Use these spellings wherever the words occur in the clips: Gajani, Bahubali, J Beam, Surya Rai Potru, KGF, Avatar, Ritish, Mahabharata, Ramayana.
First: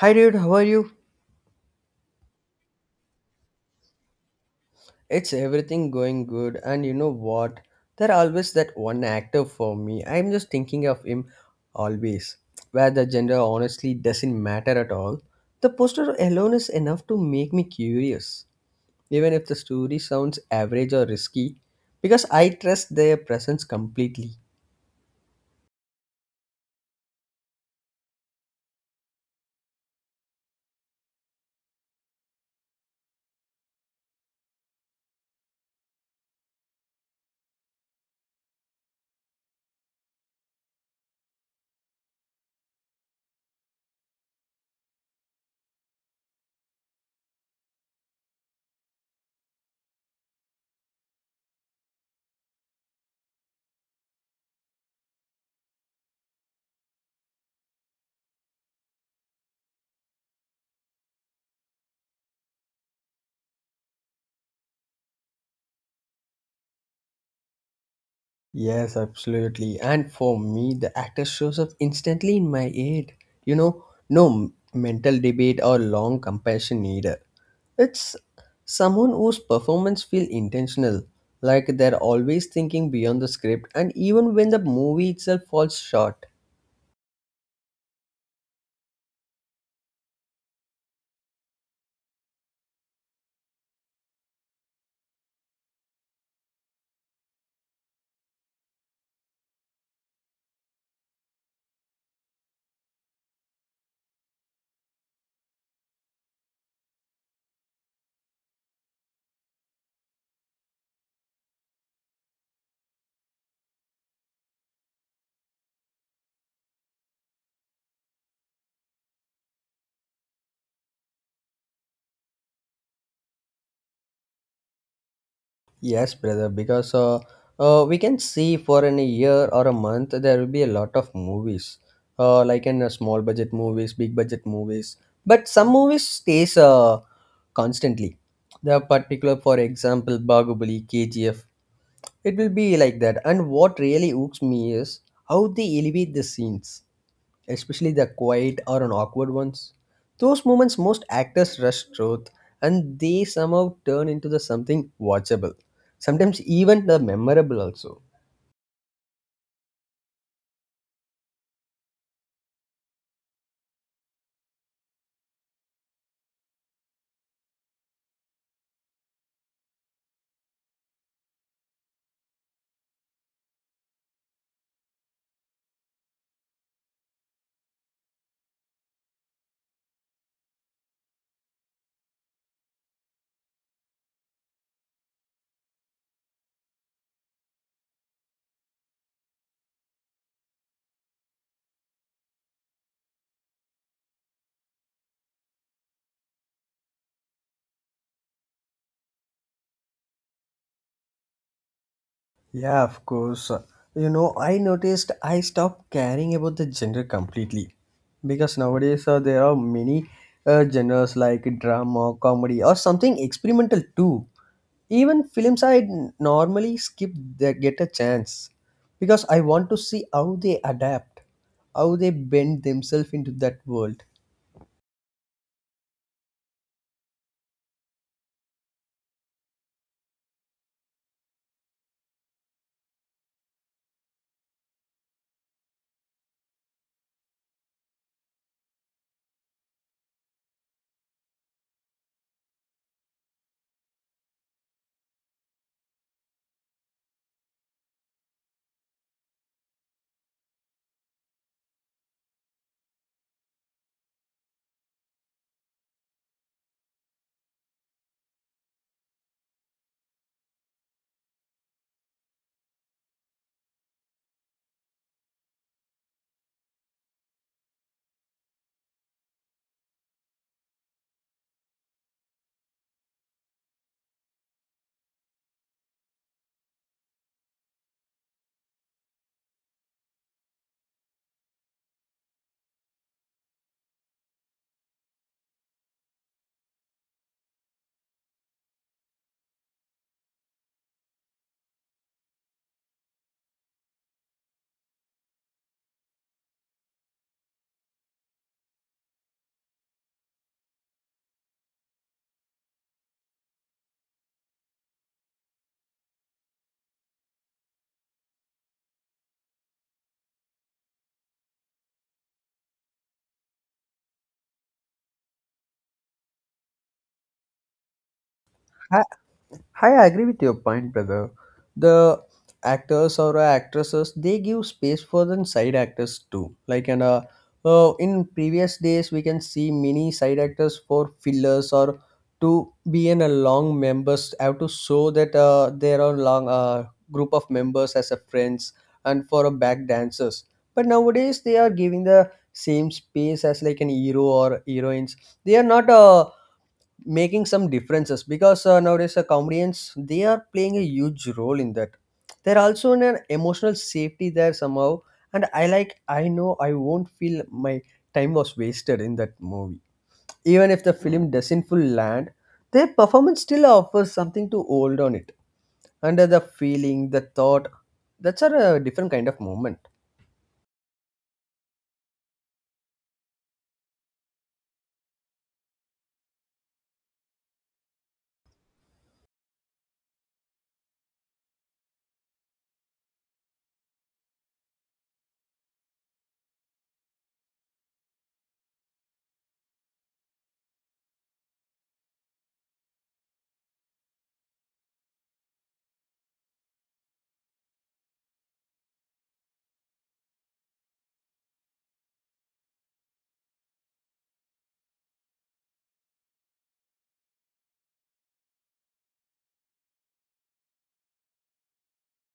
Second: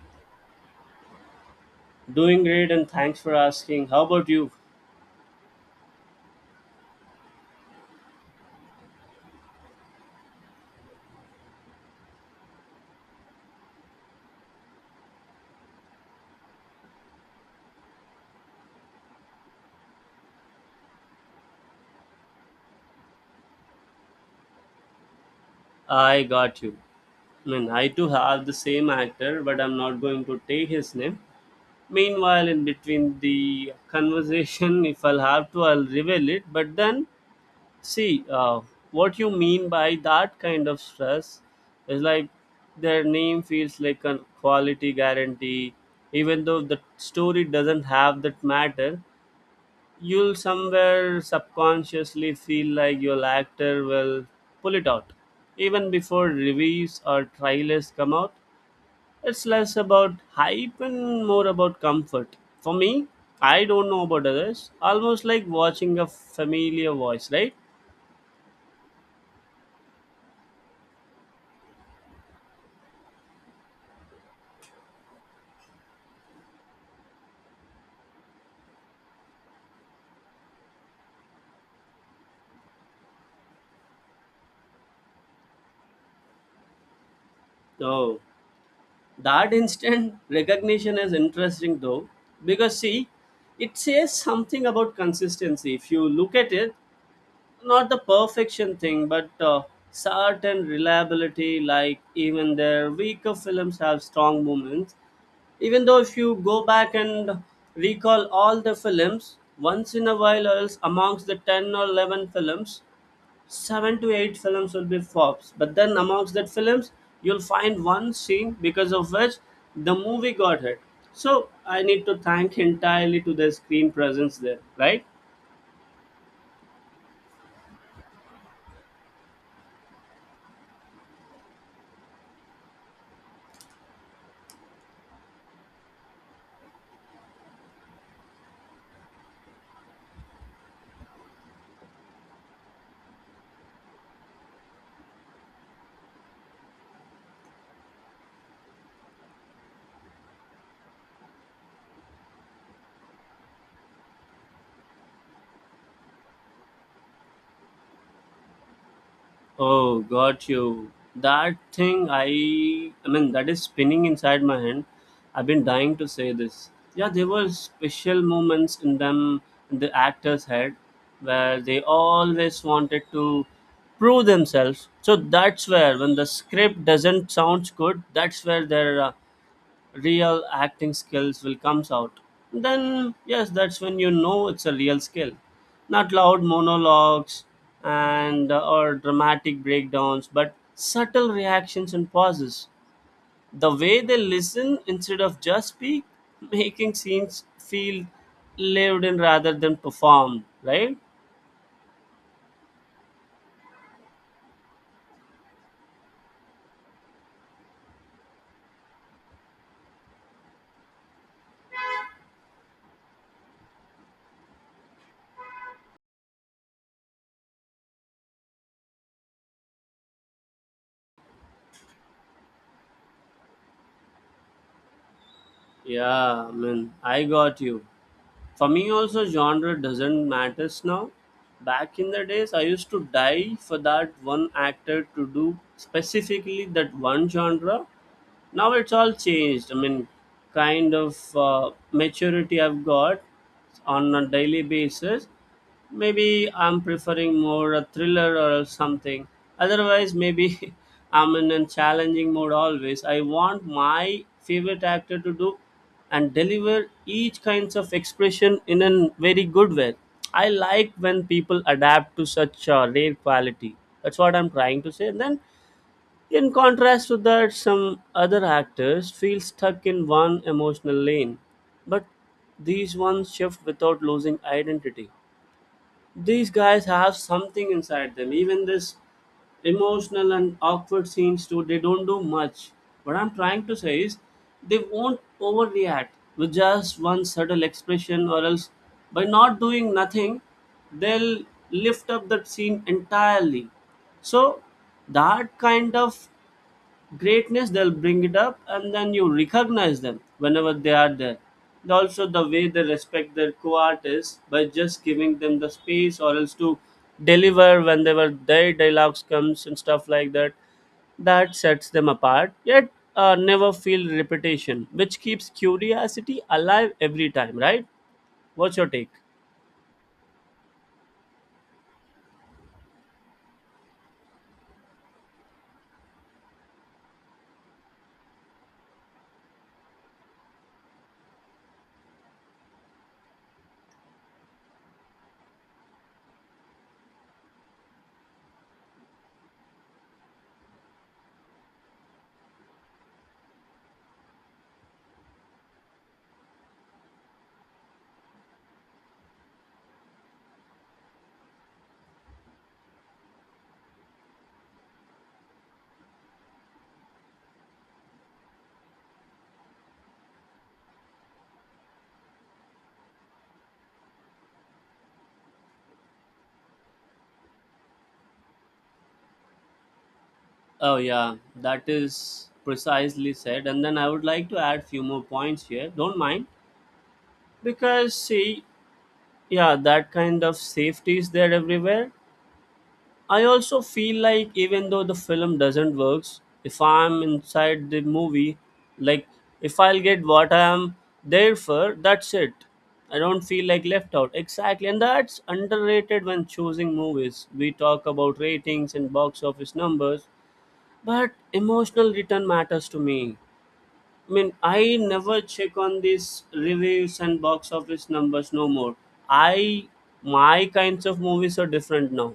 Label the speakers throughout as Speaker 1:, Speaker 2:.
Speaker 1: Hi dude, how are you?
Speaker 2: Doing great and thanks for asking. How about you?
Speaker 1: It's everything going good, and you know what? There are always that one actor for me. I'm just thinking of him always, where the gender honestly doesn't matter at all. The poster alone is enough to make me curious, even if the story sounds average or risky, because I trust their presence completely.
Speaker 2: I got you. I mean, I too have the same actor, but I'm not going to take his name. Meanwhile, in between the conversation, if I'll have to, I'll reveal it. But then, see, what you mean by that kind of stress is like their name feels like a quality guarantee, even though the story doesn't have that matter. You'll somewhere subconsciously feel like your actor will pull it out. Even before reviews or trailers come out, it's less about hype and more about comfort. For me, I don't know about others, almost like watching a familiar voice, right?
Speaker 1: Yes, absolutely. And for me, the actor shows up instantly in my head. You know, no mental debate or long comparison either. It's someone whose performance feels intentional, like they're always thinking beyond the script, and even when the movie itself falls short.
Speaker 2: Oh, that instant recognition is interesting though, because see, it says something about consistency. If you look at it, not the perfection thing, but certain reliability. Like even their weaker films have strong moments. Even though if you go back and recall all the films, once in a while, or else amongst the 10 or 11 films, seven to eight films will be flops. But then amongst that films, you'll find one scene because of which the movie got hit. So I need to thank entirely to their screen presence there, right?
Speaker 1: Yes, brother, because we can see for an year or a month there will be a lot of movies, like in small budget movies, big budget movies. But some movies stays constantly. The particular, for example, Bahubali, KGF, it will be like that. And what really hooks me is how they elevate the scenes, especially the quiet or an awkward ones. Those moments most actors rush truth and they somehow turn into the something watchable. Sometimes even the memorable also.
Speaker 2: Oh, got you. That thing I mean that is spinning inside my hand. I've been dying to say this. Yeah, there were special moments in them in the actors' head where they always wanted to prove themselves. So that's where when the script doesn't sound good, that's where their real acting skills will comes out, then yes, that's when you know it's a real skill, not loud monologues and or dramatic breakdowns, but subtle reactions and pauses, the way they listen instead of just speak, making scenes feel lived in rather than performed, right?
Speaker 1: Yeah, of course. You know, I noticed I stopped caring about the gender completely because nowadays there are many genres like drama, comedy, or something experimental too. Even films I normally skip, they get a chance because I want to see how they adapt, how they bend themselves into that world.
Speaker 2: Yeah, I mean, I got you. For me also, genre doesn't matters now. Back in the days I used to die for that one actor to do specifically that one genre. Now it's all changed. I mean, kind of maturity I've got on a daily basis. Maybe I'm preferring more a thriller or something. Otherwise maybe I'm in a challenging mode. Always I want my favorite actor to do and deliver each kinds of expression in a very good way. I like when people adapt to such rare quality. That's what I'm trying to say. And then in contrast to that, some other actors feel stuck in one emotional lane, but these ones shift without losing identity. These guys have something inside them. Even this emotional and awkward scenes too, they don't do much. What I'm trying to say is they won't overreact with just one subtle expression or else by not doing nothing, they'll lift up that scene entirely. So that kind of greatness they'll bring it up, and then you recognize them whenever they are there. And also the way they respect their co-artists by just giving them the space or else to deliver whenever their dialogues comes and stuff like that, that sets them apart, yet never feel repetition, which keeps curiosity alive every time, right? What's your take?
Speaker 1: I agree with your point, brother. The actors or actresses, they give space for the side actors too. Like and in previous days we can see many side actors for fillers or to be in a long members have to show that there are long group of members as a friends and for a back dancers. But nowadays they are giving the same space as like an hero or heroines. They are not making some differences because nowadays comedians, they are playing a huge role in that. They're also in an emotional safety there somehow, and I like, I know I won't feel my time was wasted in that movie, even if the film doesn't full land. Their performance still offers something to hold on it, under the feeling, the thought. That's a different kind of moment.
Speaker 2: Oh yeah, that is precisely said. And then I would like to add few more points here. Don't mind, because see, yeah, that kind of safety is there everywhere. I also feel like even though the film doesn't works, if I'm inside the movie, like, if I'll get what I'm there for, that's it. I don't feel like left out exactly, and that's underrated. When choosing movies we talk about ratings and box office numbers, but emotional return matters to me. I mean, I never check on these reviews and box office numbers no more. I, my kinds of movies are different now.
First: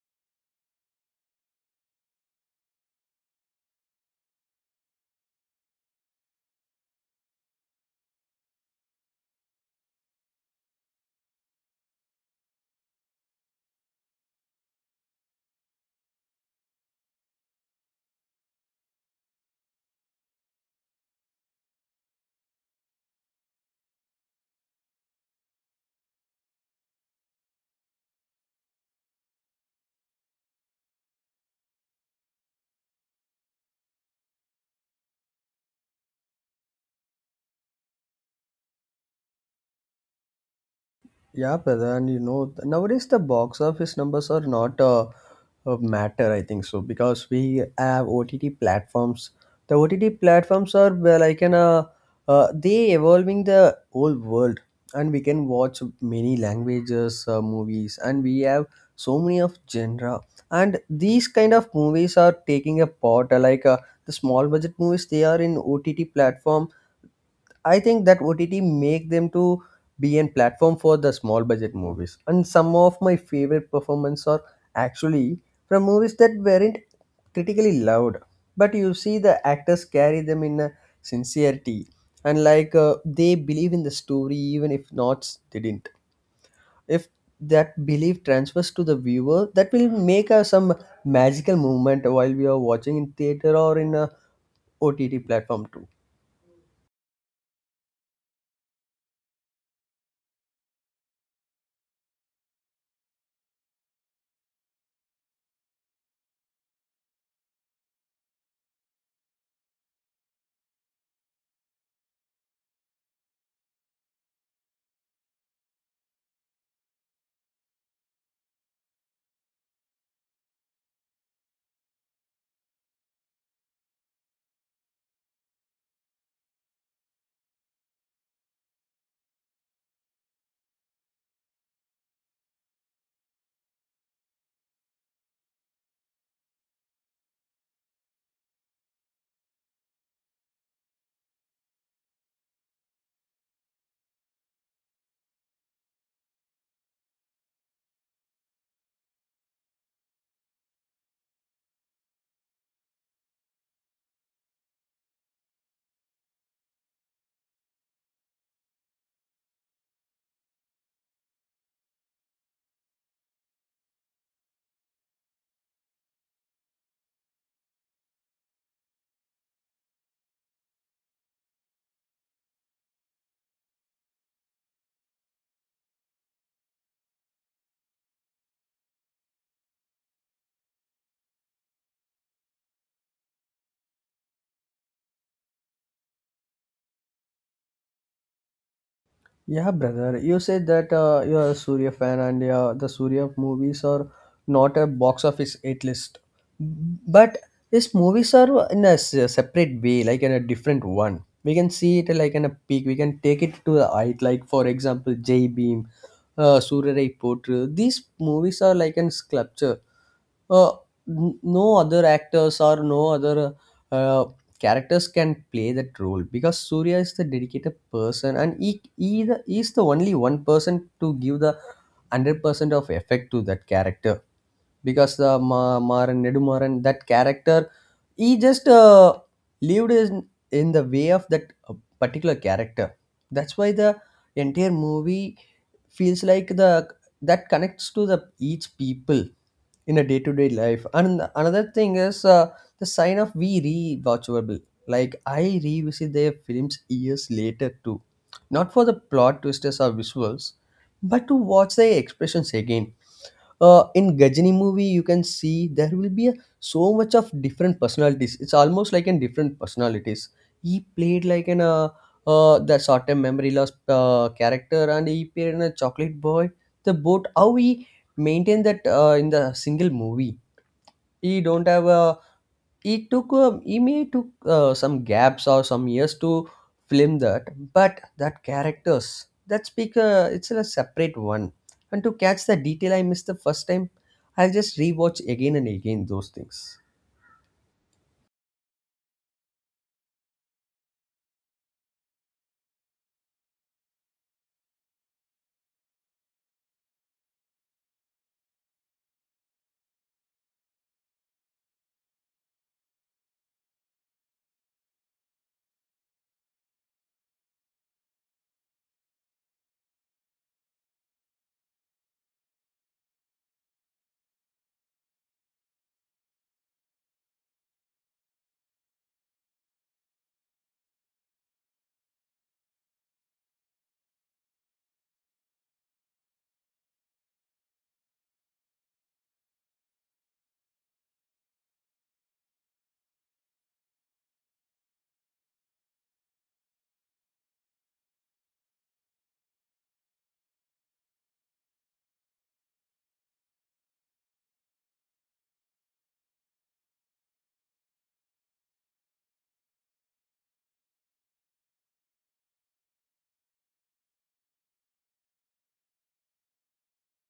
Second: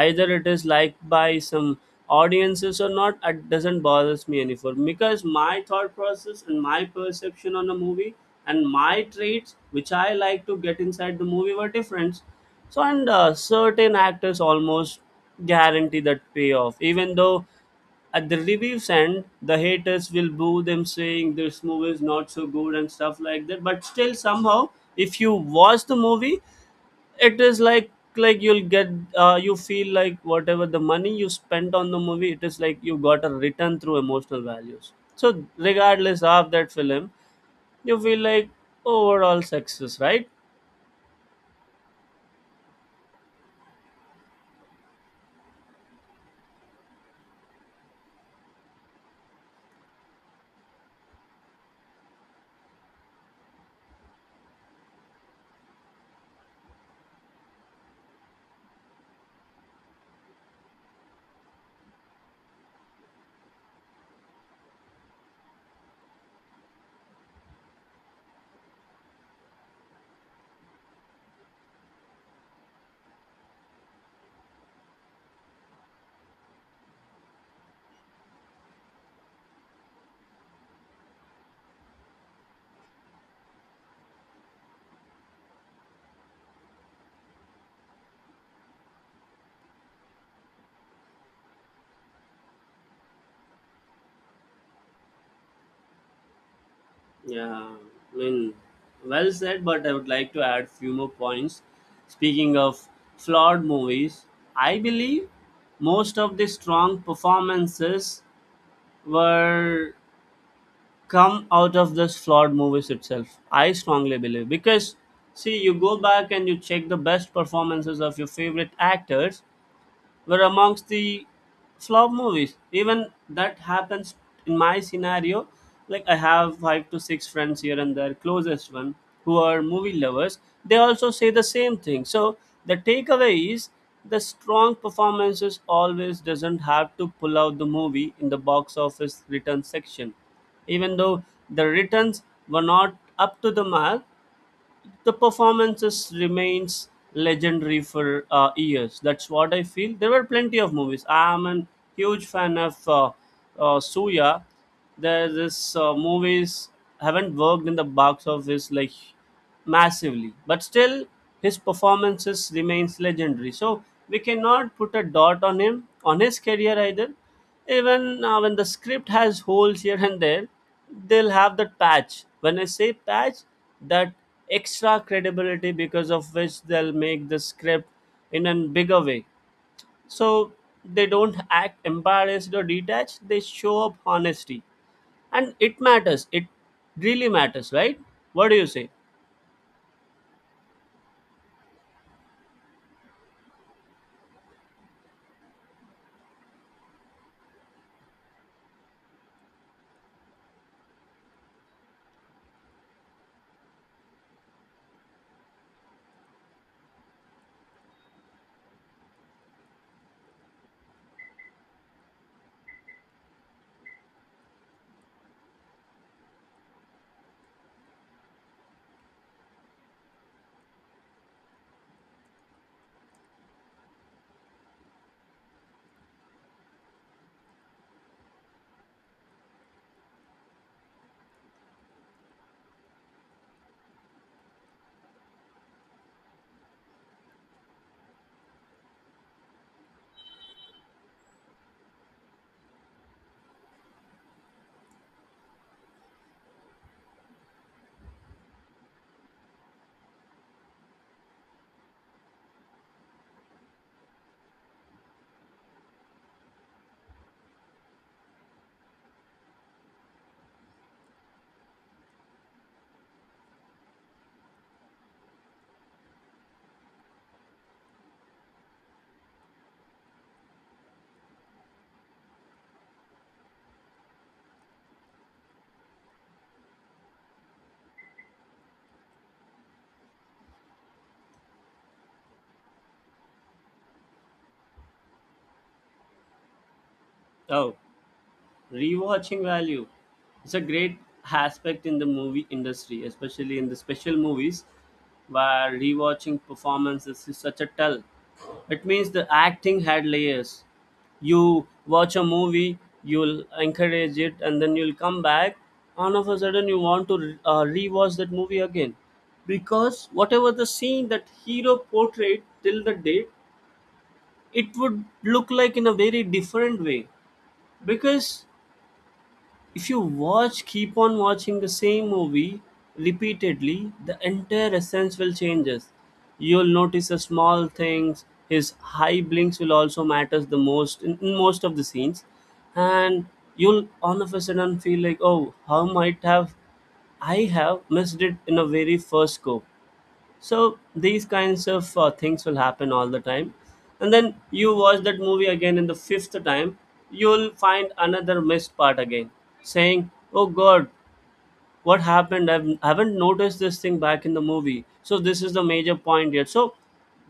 Speaker 2: Either it is liked by some audiences or not, it doesn't bothers me any for, because my thought process and my perception on a movie and my traits which I like to get inside the movie were different. So and certain actors almost guarantee that payoff, even though at the reviews end, the haters will boo them saying this movie is not so good and stuff like that. But still, somehow, if you watch the movie, it is like you'll get you feel like whatever the money you spent on the movie, it is like you got a return through emotional values, so regardless of that film, you feel like overall success, right?
Speaker 1: Yeah, brother, and you know nowadays the box office numbers are not a matter. I think so because we have OTT platforms. The OTT platforms are well, like an they evolving the whole world, and we can watch many languages, movies, and we have so many of genre. And these kind of movies are taking a part. Like the small budget movies, they are in OTT platform. I think that OTT make them to be a platform for the small budget movies. And some of my favorite performances are actually from movies that weren't critically loved, but you see the actors carry them in a sincerity, and like they believe in the story, even if not they didn't. If that belief transfers to the viewer, that will make some magical moment while we are watching in theater or in a OTT platform too.
Speaker 2: Yeah, I mean, well said, but I would like to add few more points. Speaking of flawed movies, I believe most of the strong performances were come out of this flawed movies itself. I strongly believe, because see, you go back and you check the best performances of your favorite actors were amongst the flop movies. Even that happens in my scenario. Like I have five to six friends here and there, closest one, who are movie lovers. They also say the same thing. So the takeaway is the strong performances always doesn't have to pull out the movie in the box office return section. Even though the returns were not up to the mark, the performances remains legendary for years. That's what I feel. There were plenty of movies I'm a huge fan of suya. There's this movies haven't worked in the box office like massively, but still his performances remains legendary. So we cannot put a dot on him on his career either, even when the script has holes here and there, they'll have that patch. When I say patch, that extra credibility because of which they'll make the script in a bigger way. So they don't act embarrassed or detached, they show up honesty. And it matters. It really matters, right? What do you say?
Speaker 1: Yeah, brother. You said that you are a Surya fan, and the Surya movies are not a box office hit list, but these movies are in a separate way, like in a different one. We can see it like in a peak. We can take it to the height. Like for example, J Beam, Surya Rai Potru. These movies are like in sculpture. uh, no other actors or no other uh, characters can play that role because Surya is the dedicated person and he is the only one person to give the 100% of effect to that character, because the Maran Nedumaran that character, he just lived in the way of that particular character. That's why the entire movie feels like the that connects to the each people in a day-to-day life. And another thing is, the sign of we rewatchable, like I revisit their films years later too, not for the plot twisters or visuals, but to watch their expressions again. In Gajani movie, you can see there will be a, so much of different personalities. It's almost like in different personalities. He played like an the short-term memory loss character, and he played in a chocolate boy. The boat, how he maintained that in the single movie. He don't have a, it took Ime took some gaps or some years to film that, but that characters that speak it's a separate one. And to catch the detail I missed the first time, I'll just rewatch again and again those things.
Speaker 2: Oh. Rewatching value. It's a great aspect in the movie industry, especially in the special movies, where rewatching performances is such a tell. It means the acting had layers. You watch a movie, you'll encourage it, and then you'll come back. All of a sudden, you want to rewatch that movie again, because whatever the scene that hero portrayed till the date, it would look like in a very different way, because if you watch, keep on watching the same movie repeatedly, the entire essence will changes. You'll notice the small things, his high blinks will also matters the most in most of the scenes. And you'll all of a sudden feel like, oh, how might have I have missed it in a very first go. So these kinds of things will happen all the time. And then you watch that movie again in the fifth time, you'll find another missed part again, saying, "Oh God, what happened? I haven't noticed this thing back in the movie. So this is the major point here." So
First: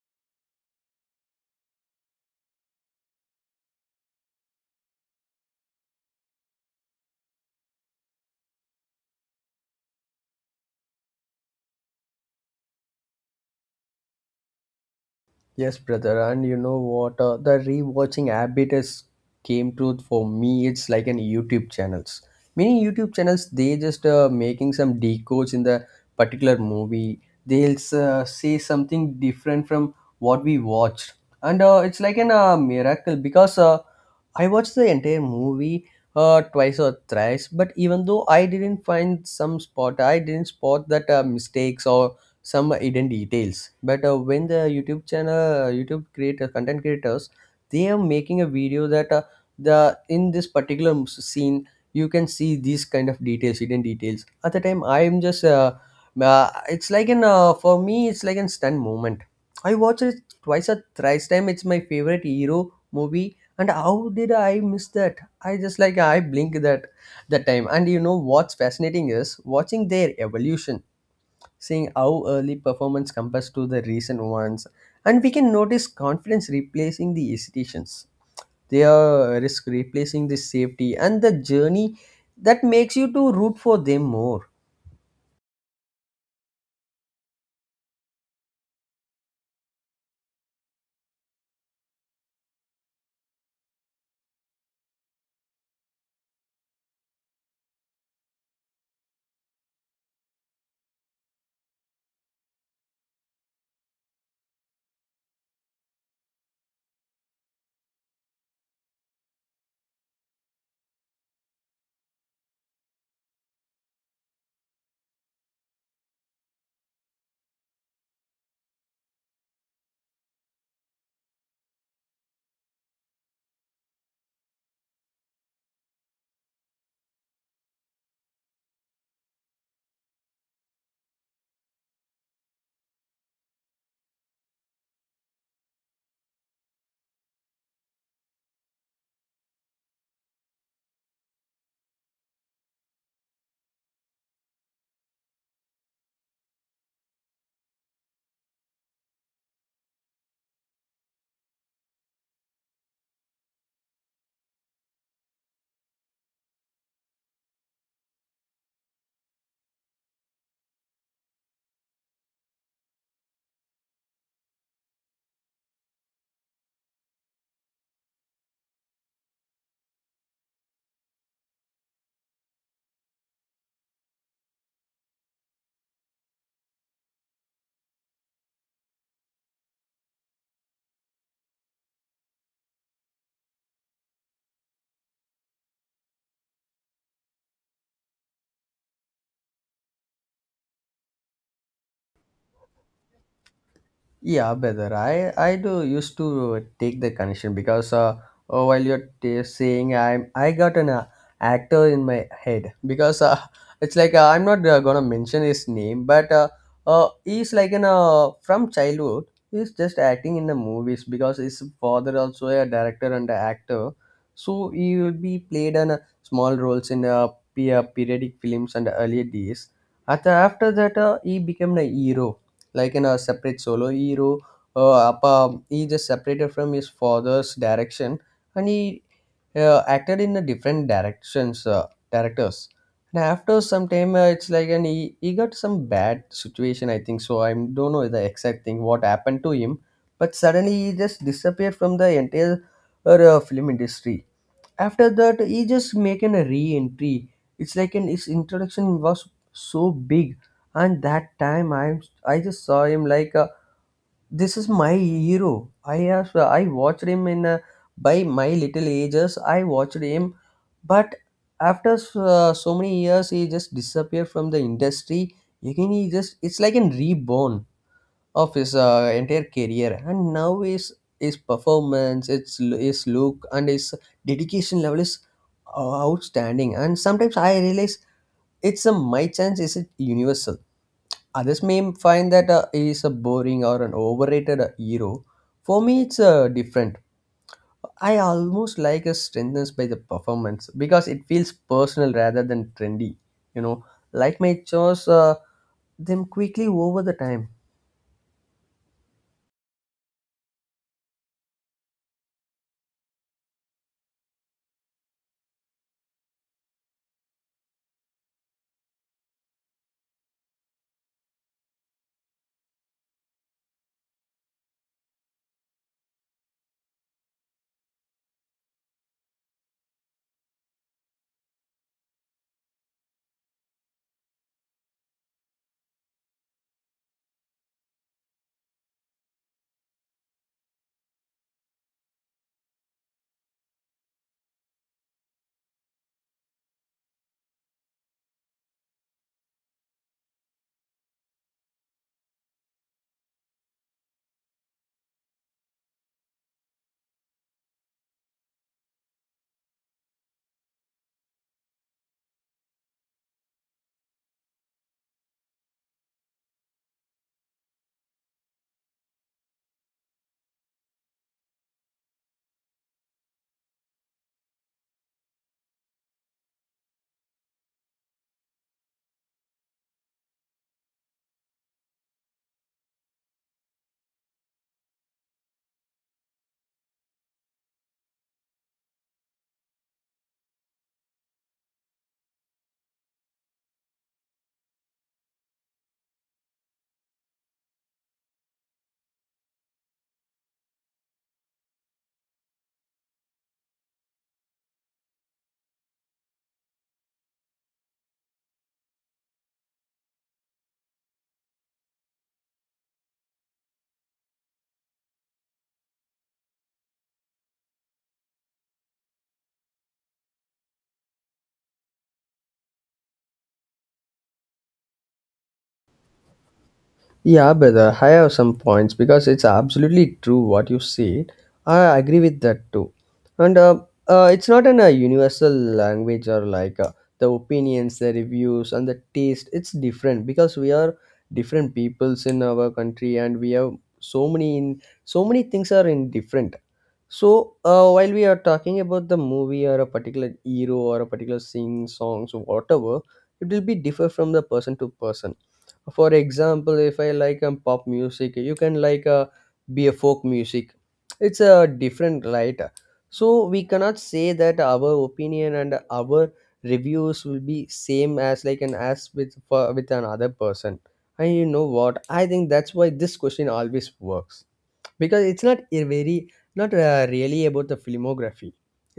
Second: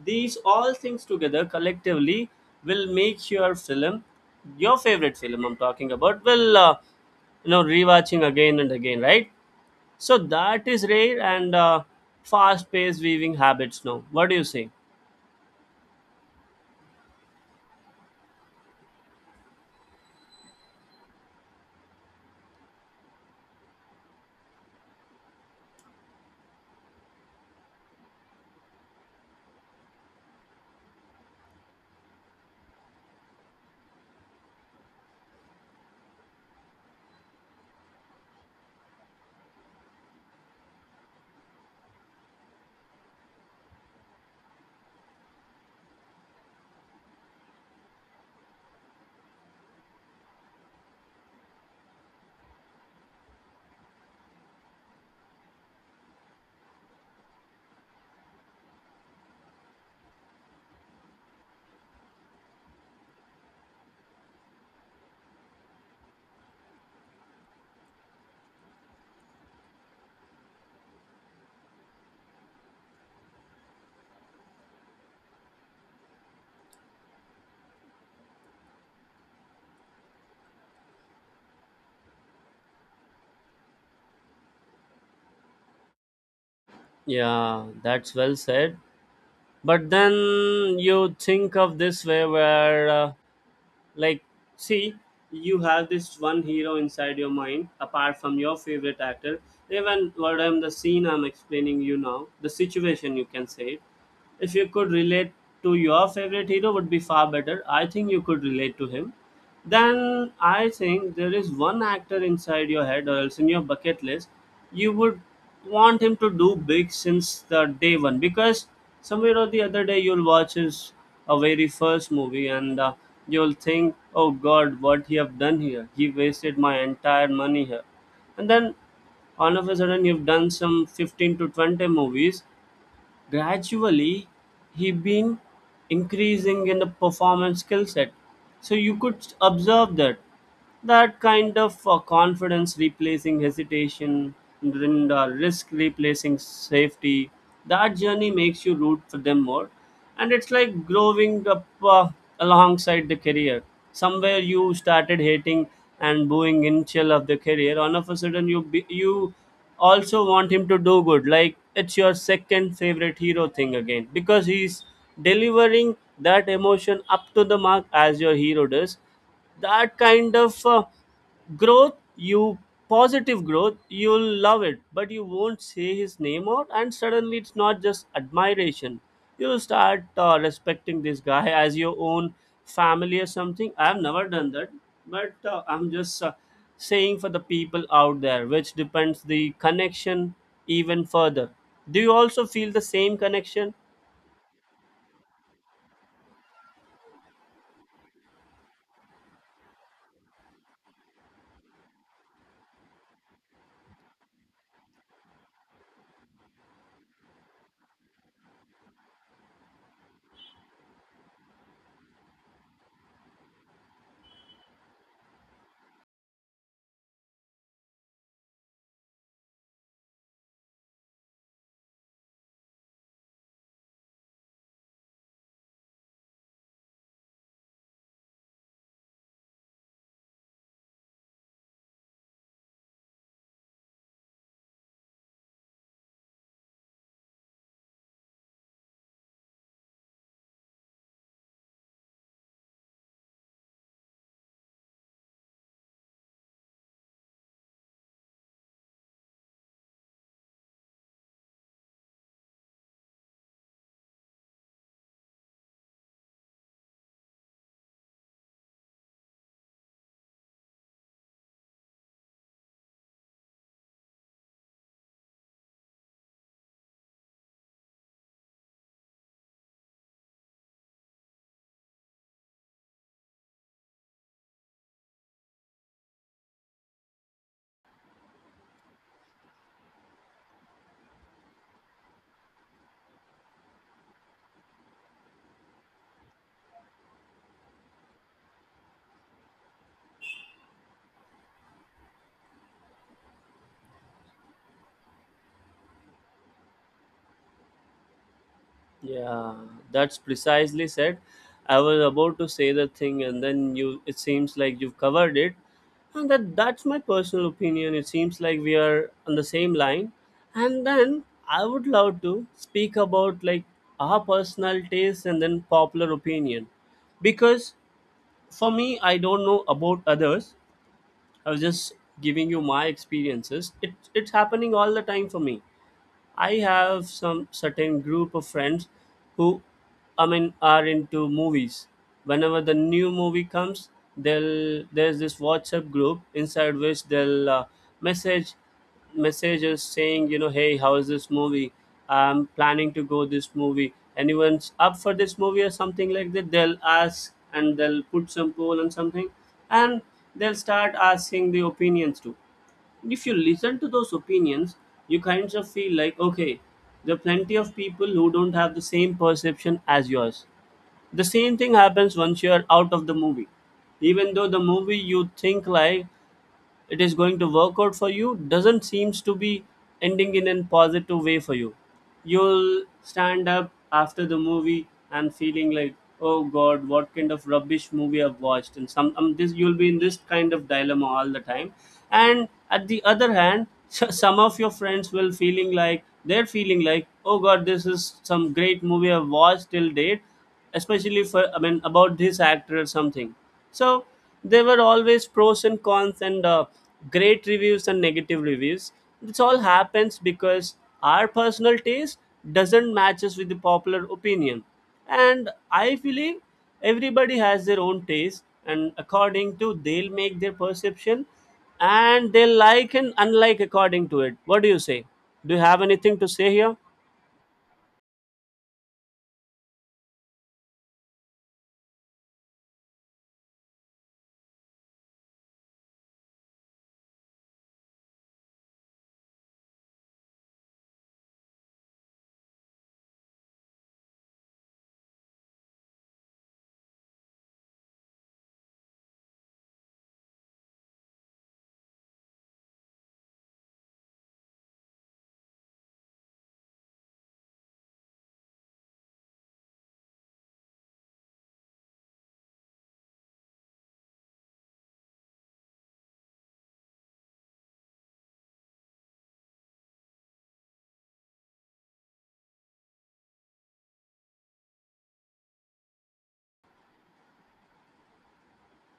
Speaker 2: these all things together collectively will make your film, your favorite film, I'm talking about, will rewatching again and again, right? So that is rare and fast paced weaving habits now. What do you say?
Speaker 1: Yes, brother, and you know what? The rewatching habit has came to for me. It's like an YouTube channels. Many YouTube channels, they just making some decodes in the particular movie. They'll say something different from what we watched, and it's like an miracle because I watched the entire movie twice or thrice. But even though I didn't find some spot, I didn't spot that mistakes or some hidden details. But when the YouTube channel, YouTube creator, content creators, they are making a video that the in this particular scene you can see these kind of details, hidden details, at the time I am just it's like an for me, it's like an stun moment. I watched it twice or thrice time, it's my favorite hero movie, and how did I miss that? I just like I blink that that time. And you know what's fascinating is watching their evolution, seeing how early performance compares to the recent ones. And we can notice confidence replacing the hesitations. Their risk replacing the safety and the journey, that makes you to root for them more.
Speaker 2: Yeah, that's well said. But then you think of this way where, like, see, you have this one hero inside your mind, apart from your favorite actor. Even what I'm the scene I'm explaining you now, the situation you can say it. If you could relate to your favorite hero would be far better. I think you could relate to him. Then I think there is one actor inside your head or else in your bucket list. You would want him to do big since the day one, because somewhere or the other day you'll watch his a very first movie and you'll think, oh god, what he have done here, he wasted my entire money here. And then all of a sudden you've done some 15 to 20 movies. Gradually he been increasing in the performance skill set. So you could observe that, that kind of confidence replacing hesitation, and risk replacing safety, that journey makes you root for them more. And it's like growing up alongside the career. Somewhere you started hating and booing in chill of the career, all of a sudden you also want him to do good, like it's your second favorite hero thing again, because he's delivering that emotion up to the mark as your hero does. That kind of growth, you positive growth, you'll love it, but you won't say his name out. And suddenly it's not just admiration, you'll start respecting this guy as your own family or something. I've never done that, but I'm just saying for the people out there, which depends the connection even further. Do you also feel the same connection?
Speaker 1: Yeah, better. I do used to take the connection because oh, while you're saying, I got an actor in my head because it's like I'm not gonna mention his name, but he's like an from childhood. He's just acting in the movies because his father also a director and a actor, so he will be played an small roles in periodic films and earlier days. After that, he became a hero like in a separate solo hero. He just separated from his father's direction, and he acted in a different directions, directors. And after some time, it's like he got some bad situation, I think. So I don't know the exact thing what happened to him, but suddenly he just disappeared from the entire film industry. After that, he just making a re-entry. It's like an his introduction was so big, and that time I just saw him like this is my hero. I watched him in by my little ages I watched him. But after so many years he just disappeared from the industry. Again he just, it's like an reborn of his entire career. And now his performance, its his look and his dedication level is outstanding. And sometimes I realize it's a my chance, is it universal? Others may find that he is a boring or an overrated hero. For me it's different. I almost like a strengthness by the performance because it feels personal rather than trendy, you know. Like my chores them quickly over the time.
Speaker 2: Yeah, that's precisely said. I was about to say the thing, and then you. It seems like you've covered it, and that's my personal opinion. It seems like we are on the same line, and then I would love to speak about like our personal taste and then popular opinion, because for me, I don't know about others. I was just giving you my experiences. It's happening all the time for me. I have some certain group of friends who, I mean, are into movies. Whenever the new movie comes, they'll there's this WhatsApp group inside which they'll message messages saying, hey, how is this movie? I'm planning to go this movie. Anyone's up for this movie or something like that? They'll ask and they'll put some poll and something, and they'll start asking the opinions too. If you listen to those opinions, you kind of feel like, okay, there are plenty of people who don't have the same perception as yours. The same thing happens once you're out of the movie. Even though the movie you think like it is going to work out for you doesn't seems to be ending in a positive way for you, you'll stand up after the movie and feeling like, oh god, what kind of rubbish movie I've watched, and some this you'll be in this kind of dilemma all the time. And at the other hand some of your friends will feeling like they're feeling like, oh god, this is some great movie I've watched till date, especially for I mean about this actor or something. So there were always pros and cons and great reviews and negative reviews. This all happens because our personal taste doesn't matches with the popular opinion. And I believe everybody has their own taste and according to they'll make their perception, and they like and unlike according to it. What do you say? Do you have anything to say here?
Speaker 1: Yeah, brother, I have some points because it's absolutely true what you said. I agree with that too. And it's not an, a universal language or like the opinions, the reviews, and the taste. It's different because we are different peoples in our country, and we have so many in so many things are in different. While we are talking about the movie or a particular hero or a particular sing songs or whatever, it will be differ from the person to person. For example, if I like pop music, you can like be a folk music. It's a different, right? So we cannot say that our opinion and our reviews will be same as like an as with with another person. And you know what, I think that's why this question always works, because it's not a very not really about the filmography.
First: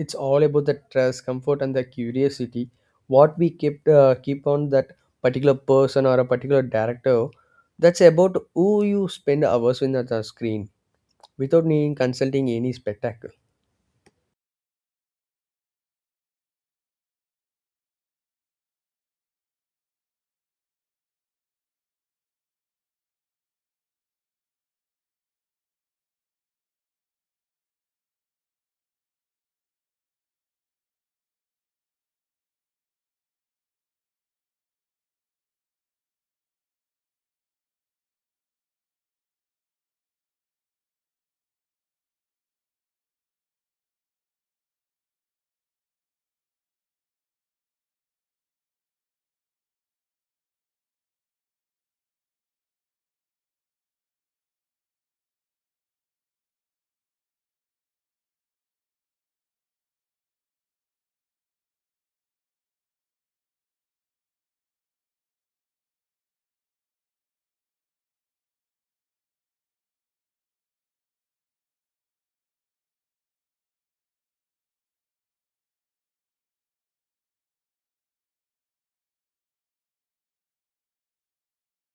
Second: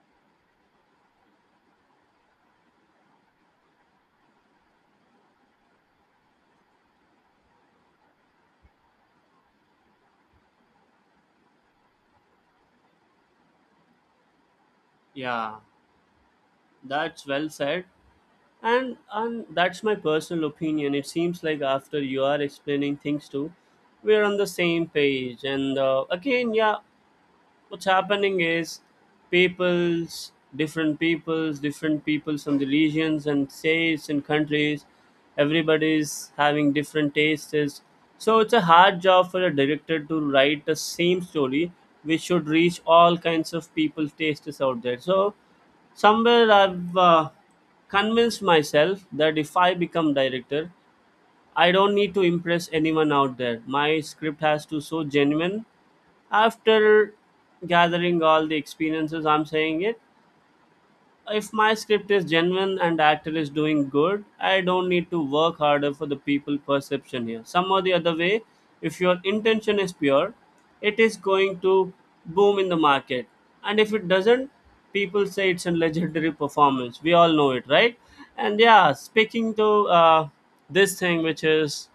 Speaker 1: It's all about the trust comfort and the curiosity what we keep keep on that particular person or a particular director. That's about who you spend hours in the screen without needing consulting any spectacle.
Speaker 2: Yeah, that's well said. And that's my personal opinion. It seems like after you are explaining things too, we're on the same page, and again, yeah. What's happening is, peoples different peoples different peoples from the regions and states and countries, everybody's having different tastes. So it's a hard job for a director to write the same story which should reach all kinds of people's tastes out there. So somewhere I've convinced myself that if I become director, I don't need to impress anyone out there. My script has to so genuine. After gathering all the experiences, I'm saying it. If my script is genuine and the actor is doing good, I don't need to work harder for the people perception here. Some or the other way, if your intention is pure, it is going to boom in the market. And if it doesn't, people say it's a legendary performance. We all know it, right? And yeah, speaking to this thing, which is,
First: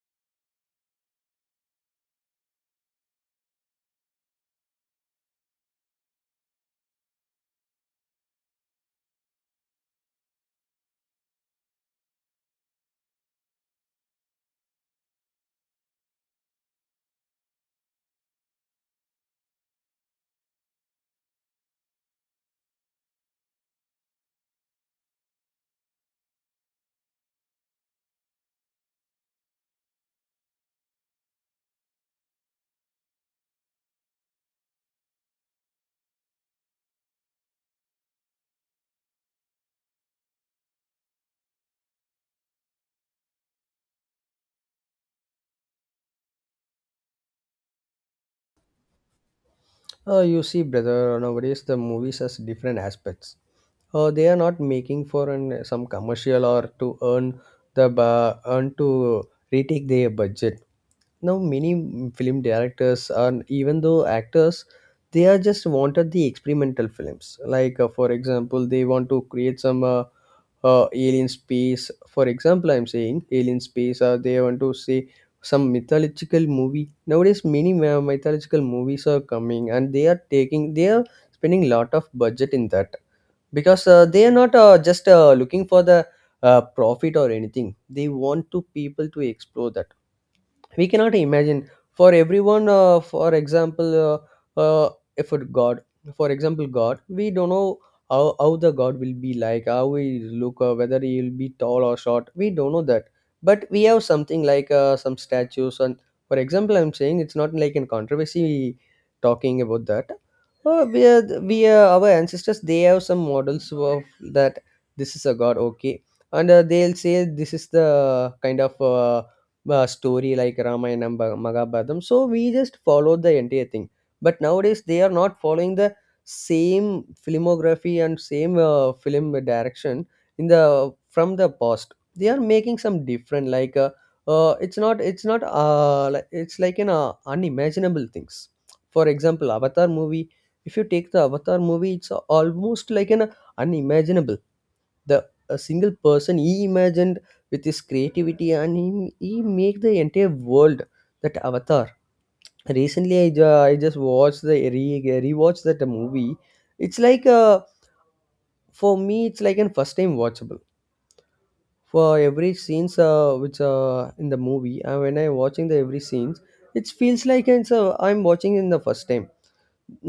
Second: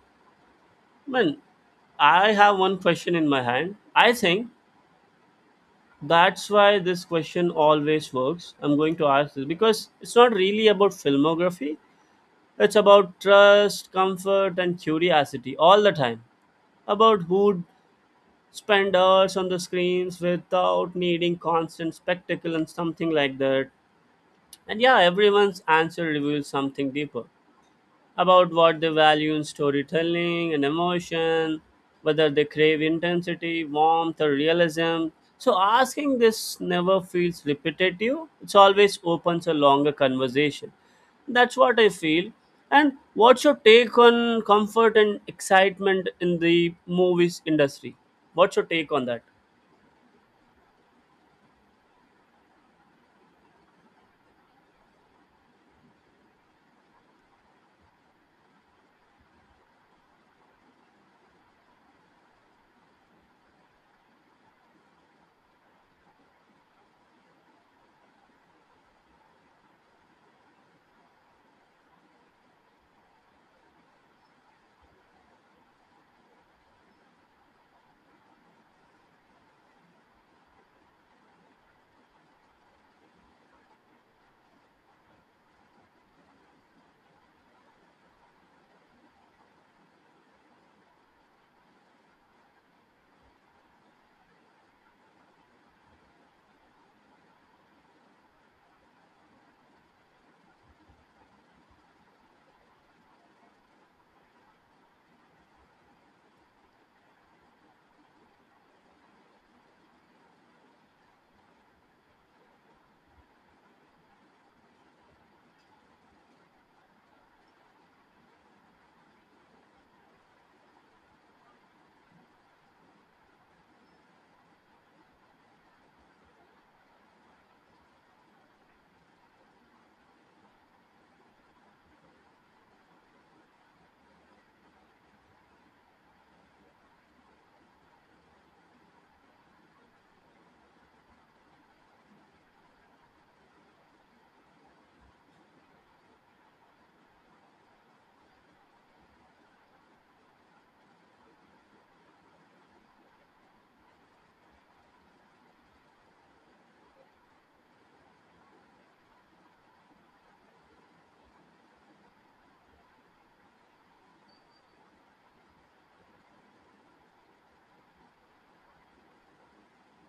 Speaker 2: man, I have one question in my hand. I think that's why this question always works. I'm going to ask this because it's not really about filmography, it's about trust, comfort, and curiosity all the time. About who'd spend hours on the screens without needing constant spectacle and something like that. And yeah, everyone's answer reveals something deeper about what they value in storytelling and emotion, whether they crave intensity, warmth, or realism. So asking this never feels repetitive. It's always opens a longer conversation. That's what I feel. And what's your take on comfort and excitement in the movies industry? What's your take on that?
Speaker 1: You see, brother, nowadays the movies has different aspects. They are not making for an some commercial or to earn the earn to retake their budget. Now many film directors and even though actors, they are just wanted the experimental films. Like for example, they want to create some alien space. For example, I'm saying alien space, or they want to say some mythological movie. Nowadays many mythological movies are coming and they are taking, they are spending lot of budget in that, because they are not just looking for the profit or anything. They want to people to explore that we cannot imagine for everyone. For example, if it god, for example, god, we don't know how the god will be like, how he look, whether he will be tall or short, we don't know that. But we have something like some statues and, for example, I'm saying it's not like in controversy talking about that. We are, our ancestors, they have some models of that. This is a god, okay? And they'll say this is the kind of story like Ramayana, Mahabharatam. So we just followed the entire thing. But nowadays they are not following the same filmography and same film direction in the from the past. They are making some different, like it's not it's like an unimaginable things. For example, Avatar movie. If you take the Avatar movie, it's almost like an unimaginable, the a single person he imagined with his creativity and he make the entire world, that avatar. Recently I just watched the rewatched that movie. It's like for me it's like a first time watchable for every scenes, which in the movie, and when I watching the every scenes, it feels like it's I'm watching in the first time.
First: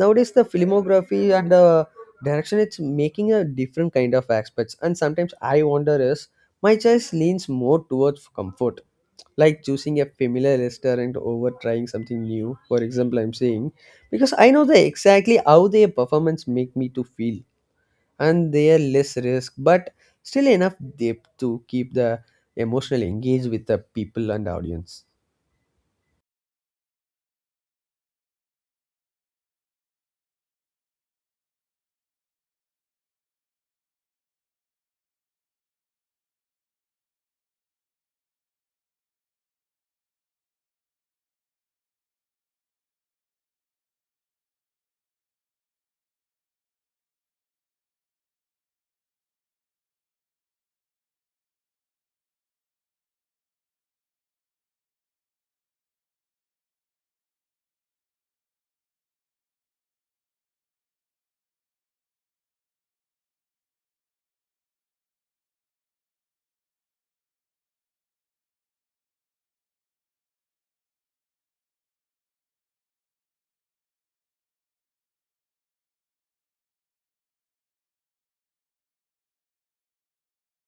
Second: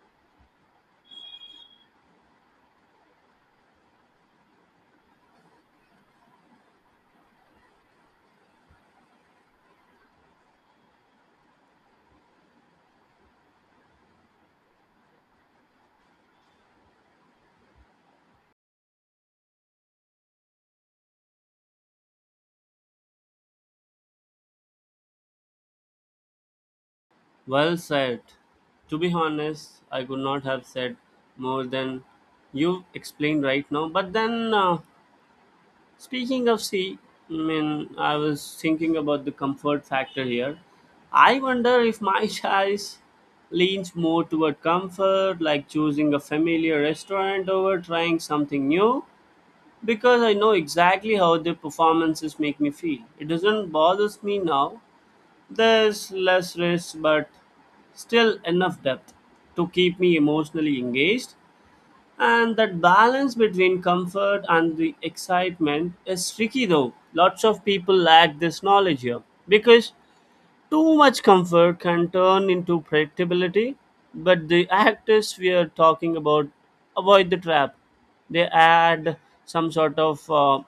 Speaker 1: Nowadays the filmography and the direction, it's making a different kind of aspects, and sometimes I wonder is my choice leans more towards comfort, like choosing a familiar restaurant over trying something new. For example, I'm saying, because I know the exactly how their performance make me to feel, and they are less risk but still enough depth to keep the emotional engaged with the people and audience.
Speaker 2: Well said. To be honest, I could not have said more than you explained right now. But then Speaking of sea, I mean, I was thinking about the comfort factor here. I wonder if my choice leans more toward comfort, like choosing a familiar restaurant over trying something new, because I know exactly how the performances make me feel. It doesn't bother me now. There's less risk, but still enough depth to keep me emotionally engaged. And that balance between comfort and the excitement is tricky though. Lots of people lack this knowledge here because too much comfort can turn into predictability. But the actors we are talking about avoid the trap. They add some sort of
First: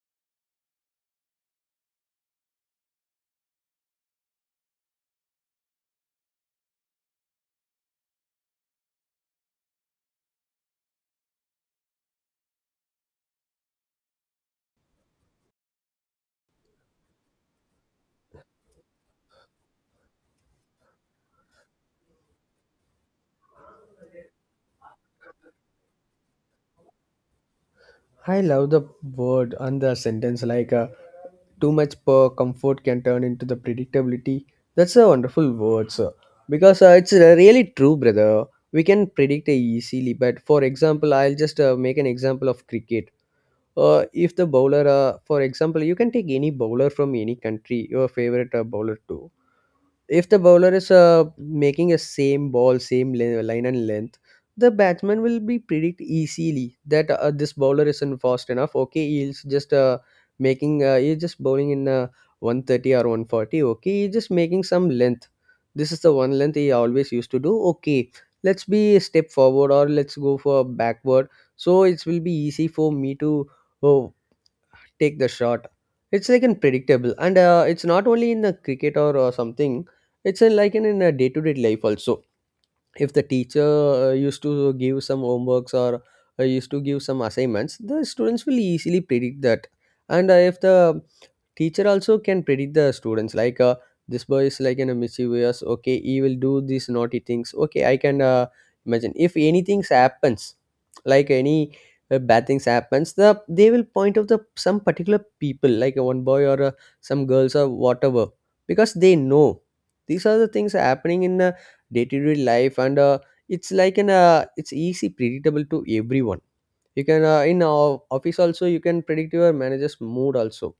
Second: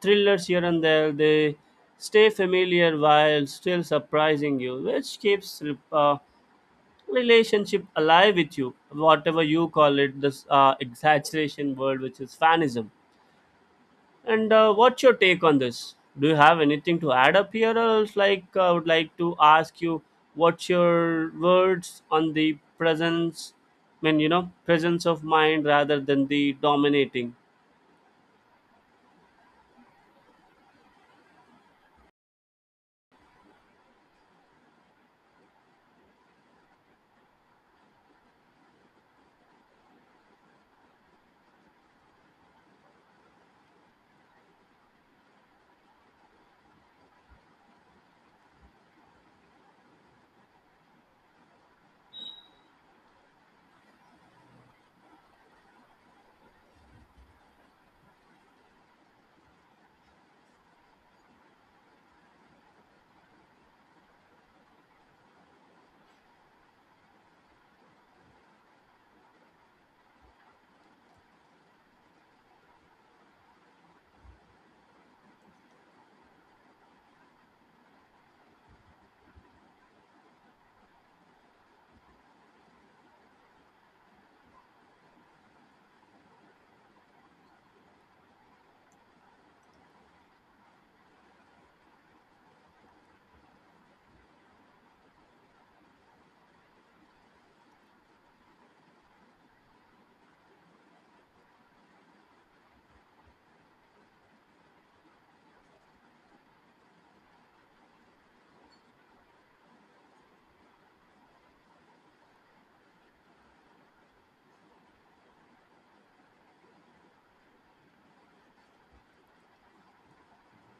Speaker 2: thrillers here and there. They stay familiar while still surprising you, which keeps uh, relationship alive with you, whatever you call it, this exaggeration word which is fanism. And what's your take on this? Do you have anything to add up here, or else like I would like to ask you, what's your words on the presence? I mean, you know, presence of mind rather than the dominating.
Speaker 1: I love the word and the sentence like too much per comfort can turn into the predictability. That's a wonderful word, sir. Because it's really true, brother. We can predict easily. But for example, I'll just make an example of cricket. If the bowler, for example, you can take any bowler from any country, your favorite bowler too. If the bowler is making a same ball same line and length, the batsman will be predict easily that this bowler isn't fast enough, okay, he's just making he's just bowling in 130 or 140, okay, he's just making some length. This is the one length he always used to do, okay, let's be a step forward or let's go for backward. So it will be easy for me to uh, take the shot. It's like an predictable, and it's not only in the cricket or something. It's in, in a day-to-day life also. If the teacher used to give some homeworks or used to give some assignments, the students will easily predict that. And if the teacher also can predict the students like this boy is like in a mischievous, okay, he will do these naughty things, okay, I can imagine if anything happens, like any bad things happens, the they will point out the some particular people like one boy or some girls or whatever, because they know these are the things happening in day-to-day life. And it's like an it's easy predictable to everyone. You can in our office also, you can predict your manager's mood also.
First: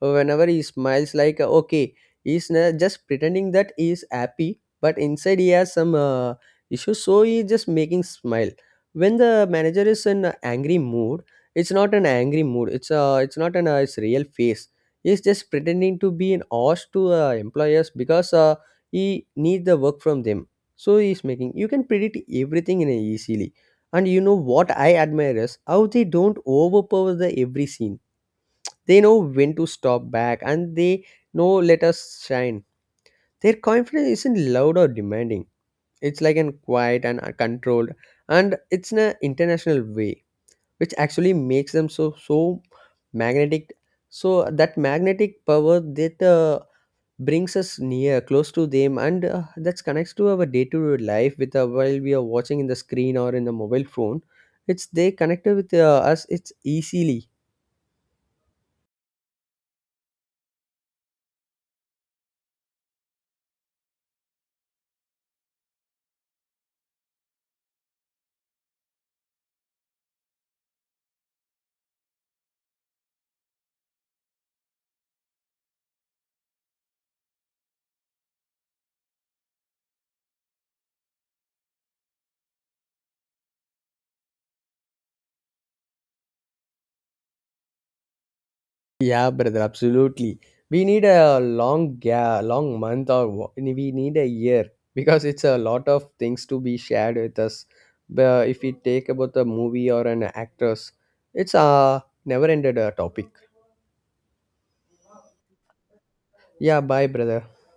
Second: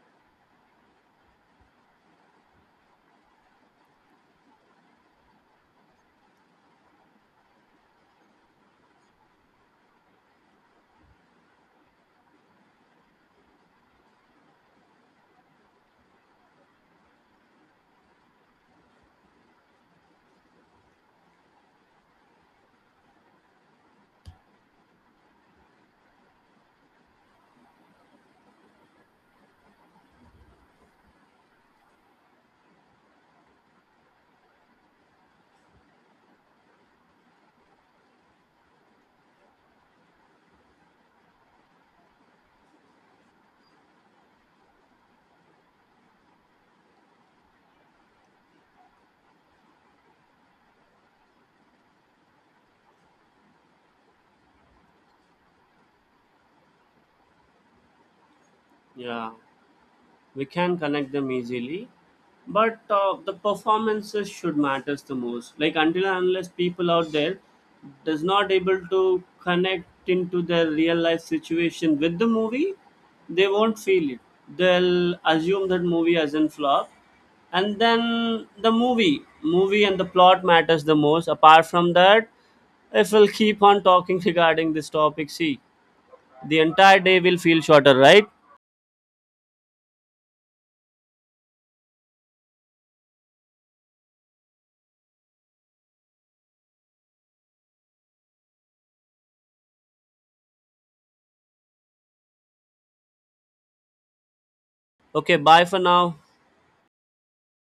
Speaker 1: Whenever he smiles like okay, just pretending that he is happy, but inside he has some issues, so he just making smile. When the manager is in a angry mood, it's not an angry mood, it's not an his real face. He's just pretending to be an ass to employers, because he need the work from them. So he's making, you can predict everything in a easily. And you know what I admire is how they don't overpower the every scene. They know when to stop back and they know let us shine. Their confidence isn't loud or demanding. It's like an quiet and controlled, and it's in an international way, which actually makes them so so magnetic. So that magnetic power that brings us near close to them, and that connects to our day-to-day life with while we are watching in the screen or in the mobile phone. It's they connected with us, it's easily.
Speaker 2: Yeah, we can connect them easily, but the performances should matters the most. Like until and unless people out there does not able to connect into their real life situation with the movie, they won't feel it. They'll assume that movie as in flop. And then the movie and the plot matters the most. Apart from that, if we'll keep on talking regarding this topic, see, the entire day will feel shorter, right?
Speaker 1: Yeah, brother, absolutely. We need a long, yeah, long month or we need a year, because it's a lot of things to be shared with us. But if we take about a movie or an actress, it's a never ended topic.
Speaker 2: Okay, bye for now.
Speaker 1: Yeah, bye, brother.